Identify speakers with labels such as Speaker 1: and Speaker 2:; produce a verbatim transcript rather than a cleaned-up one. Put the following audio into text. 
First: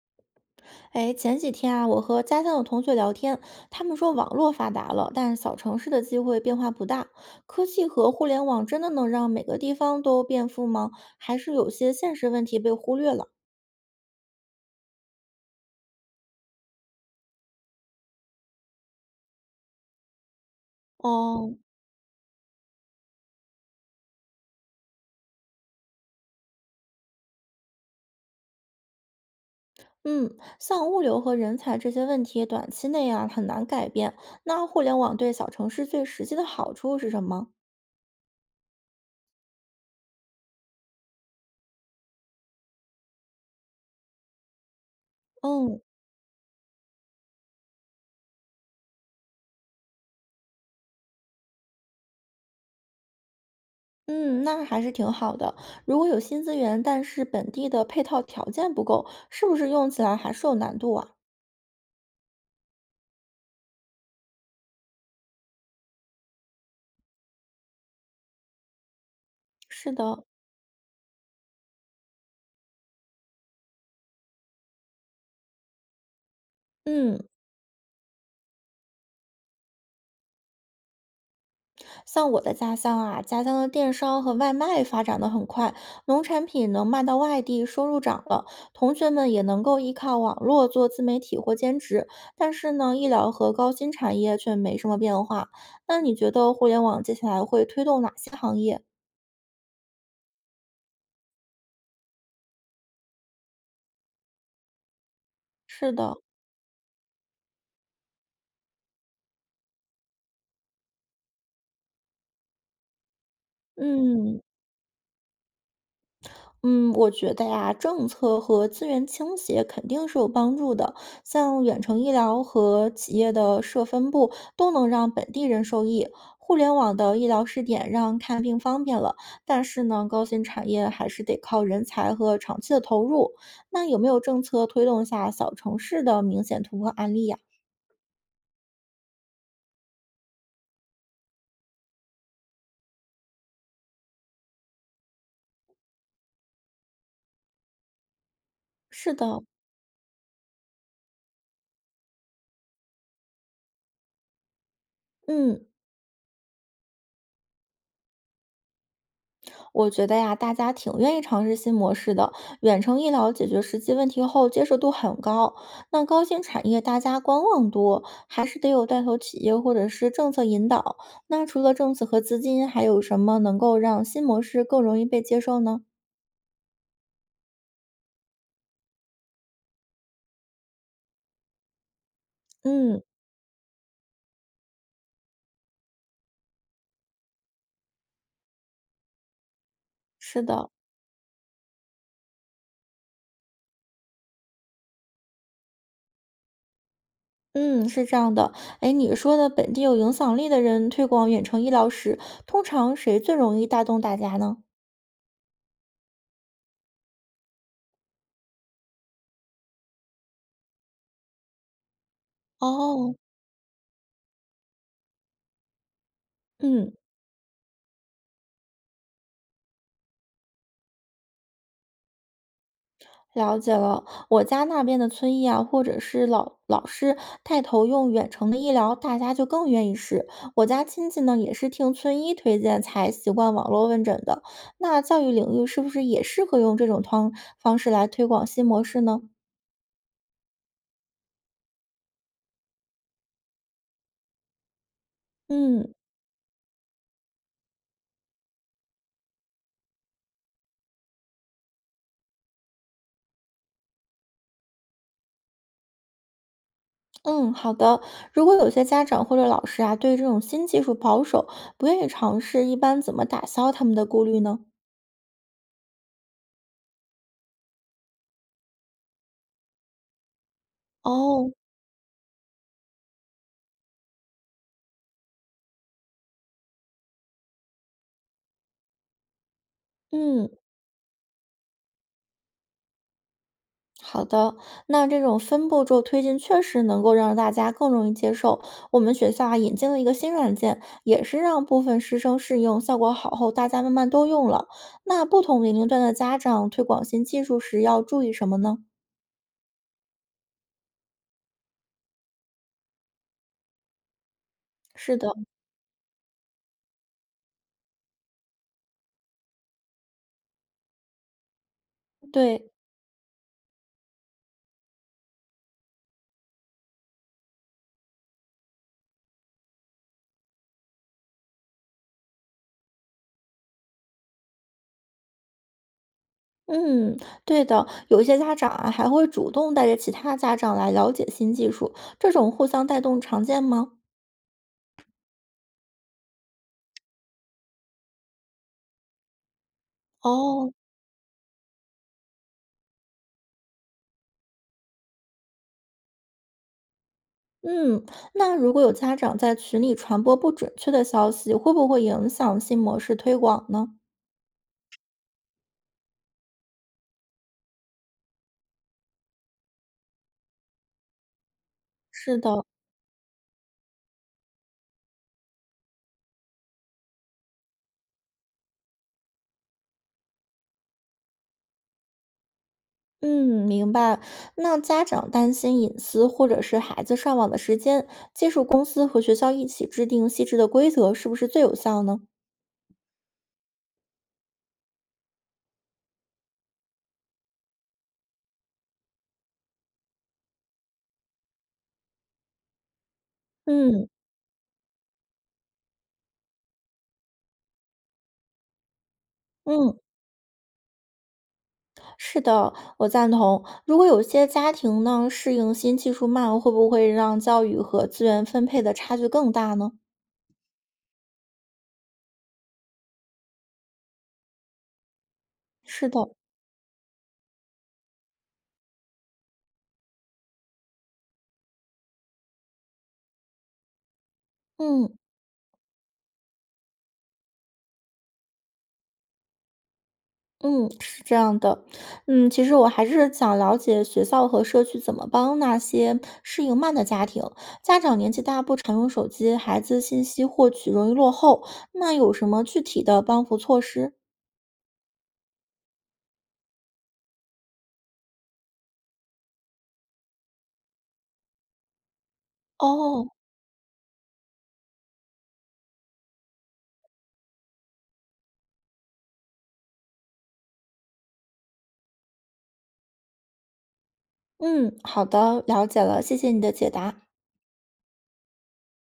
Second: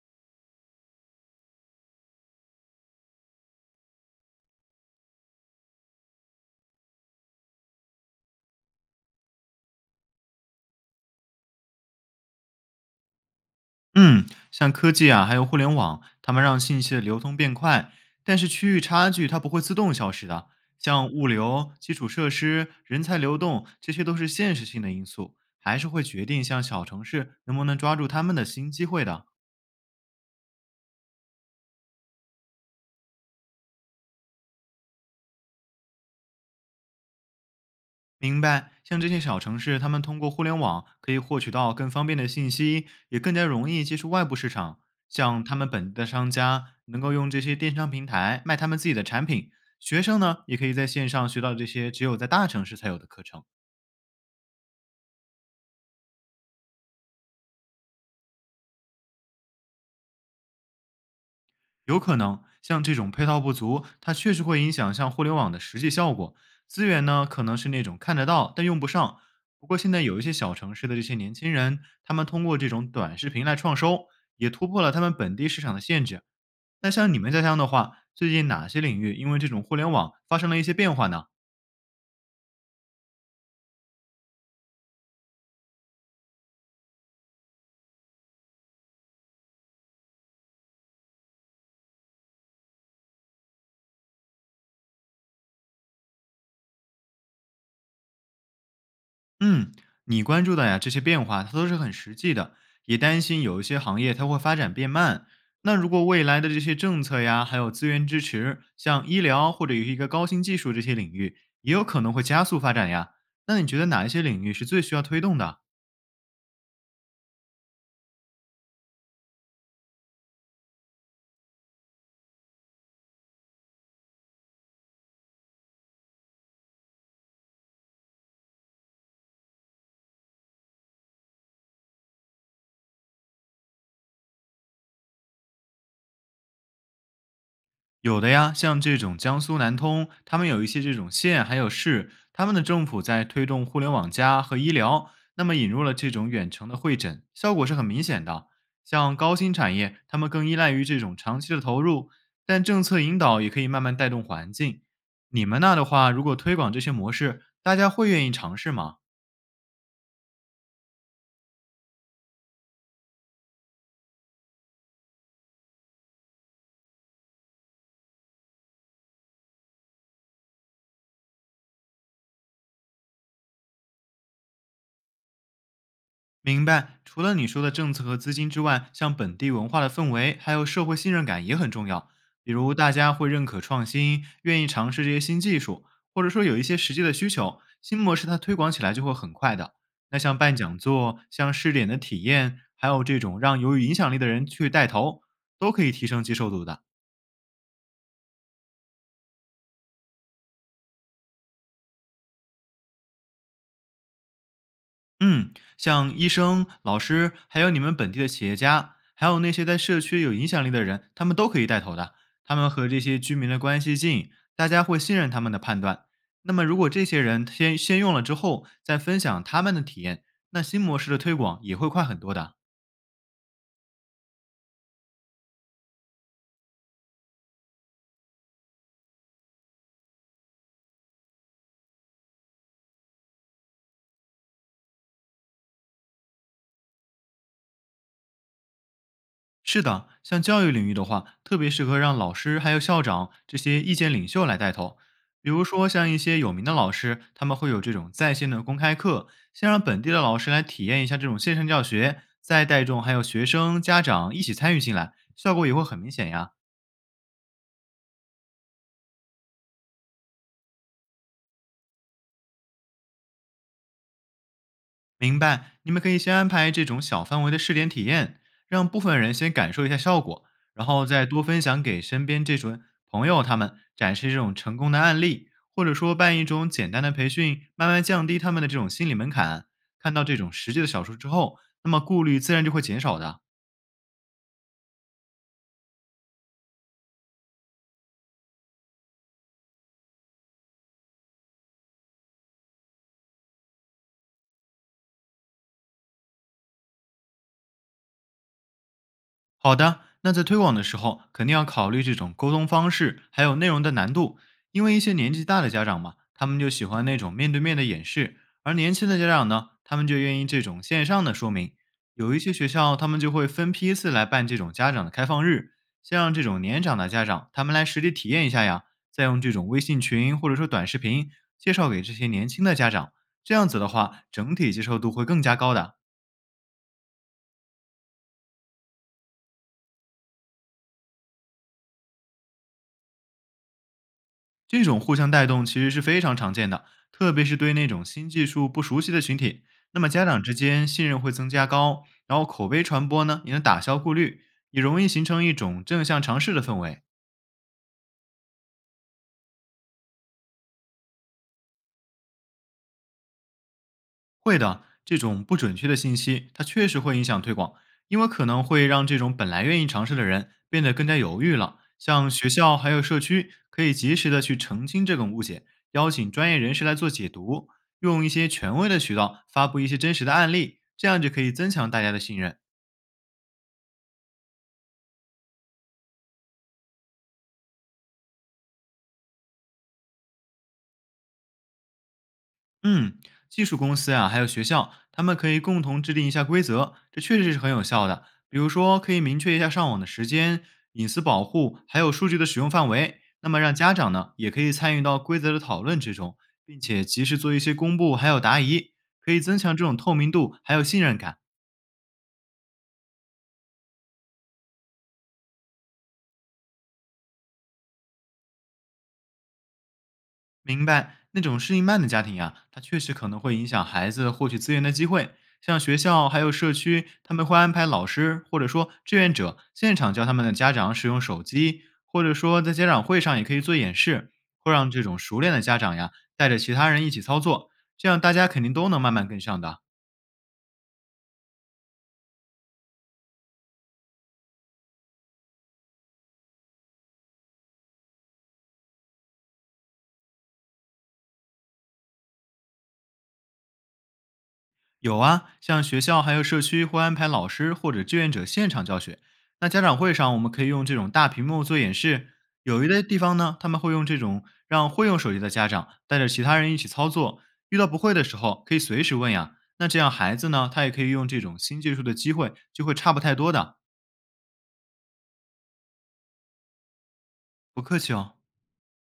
Speaker 1: 哎，前几天啊，我和家乡的同学聊天，他们说网络发达了，但是小城市的机会变化不大。科技和互联网真的能让每个地方都变富吗？还是有些现实问题被忽略了？
Speaker 2: 嗯，像科技啊，还有互联网，它们让信息的流通变快，但是区域差距它不会自动消失的。像物
Speaker 1: 哦，
Speaker 2: 流、基础设施、人才流动，这些都是现实性的因素，还是会决定像小城市能不能抓住他们的新机会的。
Speaker 1: 嗯，像物流和人才这些问题，短期内啊很难改变。那互联网对小城市最实际的好处是什么？
Speaker 2: 明白，像这些小城市，他们通过互联网可以获取到更方便的信息，也更加容易接触外部市场。像他们
Speaker 1: 嗯。
Speaker 2: 本地的商家能够用这些电商平台卖他们自己的产品，学生呢也可以在线上学到这些只有在大城市才有的课程。
Speaker 1: 嗯，那还是挺好的。如果有新资源，但是本地的配套条件不够，是不是用起来还是有难度啊？
Speaker 2: 有可能像这种配套不足，它确实会影响像互联网的实际效果。资源呢可能是那种看得到但用不上。不过
Speaker 1: 是
Speaker 2: 现在有一
Speaker 1: 的，
Speaker 2: 些小城市的这些年轻人，他们通过这种短视频来创收，也突破了他们本地市场的限制。那像
Speaker 1: 嗯，
Speaker 2: 你们家乡的话，最近哪些领域因为这种互联网发生了一些变化呢？
Speaker 1: 像我的家乡啊，家乡的电商和外卖发展的很快，农产品能卖到外地，收入涨了，同学们也能够依靠网络做自媒体或兼职。但是呢，医疗和高新产业却没什么变化。那你觉得互联网接下来会推动哪些行业？
Speaker 2: 嗯，你关注的呀，这些变化它都是很实际的，也担心有一些行业它会发展变慢。那如
Speaker 1: 是
Speaker 2: 果
Speaker 1: 的，
Speaker 2: 未来的这些政策呀，还有资源支持，像医疗或者有一个高新技术这些领域，也有可能会加速发展呀。那你觉得哪一些
Speaker 1: 嗯。
Speaker 2: 领域是最需要推动的？
Speaker 1: 嗯，我觉得呀，政策和资源倾斜肯定是有帮助的。像远程医疗和企业的设分部都能让本地人受益。互联网的医疗试点让看病方便了，但是呢，高新产业还是得靠人才和长期的投入。那有没有政策推动下小城市的明显突破案例呀？
Speaker 2: 有的呀，像这种江苏南通，他们有一些这种县还有市，他们的政府在推动互联网加和医疗，那么引入了这种远程的会诊，效果是很明显的。
Speaker 1: 是
Speaker 2: 像高
Speaker 1: 的，
Speaker 2: 新产业，他们更依赖于这种长期的投入，但政策引导也可以慢慢带动环境。你们
Speaker 1: 嗯，
Speaker 2: 那的话，如果推广这些模式，大家会愿意尝试吗？
Speaker 1: 我觉得呀，大家挺愿意尝试新模式的。远程医疗解决实际问题后，接受度很高。那高新产业大家观望多，还是得有带头企业或者是政策引导。那除了政策和资金，还有什么能够让新模式更容易被接受呢？
Speaker 2: 明白。除了你说的政策和资金之外，像本地文化的氛围，还有社会信任感也很重要。比如大
Speaker 1: 嗯，
Speaker 2: 家会认可创新，愿意尝试这些新技术，或者说有一些实际的需求，新模式它推广起来就会很快的。那像
Speaker 1: 是
Speaker 2: 办
Speaker 1: 的。
Speaker 2: 讲座、像试点的体验，还有这种让有影响力的人去带头，都可以提升接受度的。
Speaker 1: 嗯，是这样的。哎，你说的本地有影响力的人推广远程医疗时，通常谁最容易带动大家呢？
Speaker 2: 嗯，像医生、老师，还有你们本地的企业家，还有那些在社区有影响力的人，他们都可以带头的。他们和这
Speaker 1: 哦，
Speaker 2: 些居民的关系近，大家会信任他们的判断。那么，如果
Speaker 1: 嗯。
Speaker 2: 这些人先先用了之后，再分享他们的体验，那新模式的推广也会快很多的。
Speaker 1: 了解了，我家那边的村医啊，或者是老老师带头用远程的医疗，大家就更愿意试。我家亲戚呢，也是听村医推荐才习惯网络问诊的。那教育领域是不是也适合用这种方方式来推广新模式呢？
Speaker 2: 是的，像教育领域的话，特别适合让老师还有校长这些意见领袖来带头。比如说，
Speaker 1: 嗯。
Speaker 2: 像一些有名的老师，他们会有这种在线的公开课，先让本地的老师来体验一下这种线上教学，再带动还有学生、家长一起参与进来，效果也会很明显呀。
Speaker 1: 嗯，好的。如果有些家长或者老师啊，对这种新技术保守，不愿意尝试，一般怎么打消他们的顾虑呢？
Speaker 2: 明白，你们可以先安排这种小范围的试点体验，让部分人先感受一下效果，然后再多
Speaker 1: 哦，
Speaker 2: 分享给身边这种朋友，他们展示这种成功的案例，或者说办一种简单的培训，慢慢降低他们的这种心理门槛。看到这
Speaker 1: 嗯。
Speaker 2: 种实际的小数之后，那么顾虑自然就会减少的。
Speaker 1: 好的，那这种分步骤推进确实能够让大家更容易接受。我们学校啊引进了一个新软件，也是让部分师生试用，效果好后，大家慢慢都用了。那不同年龄段的家长推广新技术时要注意什么呢？
Speaker 2: 好的，那在推广的时候，肯定要考虑这种沟通方式，还有内容的难度。因为一些
Speaker 1: 是的，
Speaker 2: 年纪大的家长嘛，他们就喜欢那种面对面的演示，而年轻的家长呢，他们就愿意这种线上的说明。有一些学
Speaker 1: 对。
Speaker 2: 校，他们就会分批次来办这种家长的开放日，先让这种年长的家长他们来实地体验一下呀，再用这种微信群或者说短视频介绍给这些年轻的家长。这样子的话，整体接受度会更加高的。
Speaker 1: 嗯，对的，有一些家长啊还会主动带着其他家长来了解新技术，这种互相带动常见吗？
Speaker 2: 这种互相带动其实是非常常见的，特别是对那种新技术不熟悉的群体。那么家长之
Speaker 1: 哦，
Speaker 2: 间信任会增加高，然后口碑传播呢也能打消顾虑，也容易形成一种正向尝试的氛围。
Speaker 1: 嗯，那如果有家长在群里传播不准确的消息，会不会影响新模式推广呢？
Speaker 2: 会的，这种不准确的信息，它确实会影响推广，因为可能会让这种本来愿意尝试的人变得更加犹豫了。像
Speaker 1: 是
Speaker 2: 学
Speaker 1: 的，
Speaker 2: 校还有社区，可以及时的去澄清这种误解，邀请专业人士来做解读，用一些权威的渠道发布一些真实的案例，这样就可以增强大家的信任。
Speaker 1: 嗯，明白。那家长担心隐私或者是孩子上网的时间，技术公司和学校一起制定细致的规则，是不是最有效呢？
Speaker 2: 嗯，技术公司啊，还有学校，他们可以共同制定一下规则，这确实是很有效的。比如说，可以明确一下上网的时间、隐私保护，还有数据的使用范围。那么让家
Speaker 1: 嗯。
Speaker 2: 长呢，也可以参与到规则的讨论之中，并且及时做一些公布，还有答疑，可以增强这种
Speaker 1: 嗯，
Speaker 2: 透明度还有信任感。
Speaker 1: 是的，我赞同。如果有些家庭呢，适应新技术慢，会不会让教育和资源分配的差距更大呢？
Speaker 2: 明白，那种适应慢的家庭呀，它确实可能会影响孩子获取资源的机会。像学
Speaker 1: 是的，
Speaker 2: 校还有社区，他们会安排老师或者说志愿者现场教他们的家长使用手机，或者说在家长会上也可以做演示，会让这
Speaker 1: 嗯。
Speaker 2: 种熟练的家长呀带着其他人一起操作，这样大家肯定都能慢慢跟上的。
Speaker 1: 嗯，是这样的，嗯，其实我还是想了解学校和社区怎么帮那些适应慢的家庭。家长年纪大不常用手机，孩子信息获取容易落后，那有什么具体的帮扶措施？
Speaker 2: 有啊，像学校还有社区会安排老师或者志愿者现场教学。那家长会上，我们可以用这种大屏幕做演示。有一些地
Speaker 1: 哦，
Speaker 2: 方呢，他们会用这种让会用手机的家长带着其他人一起操作，遇到不会的时候可以随时问呀。那这样孩子呢，他也可以用这种新技术的机会，就会差不太多的。
Speaker 1: 嗯，好的，了解了，谢谢你的解答。
Speaker 2: 不客气哦。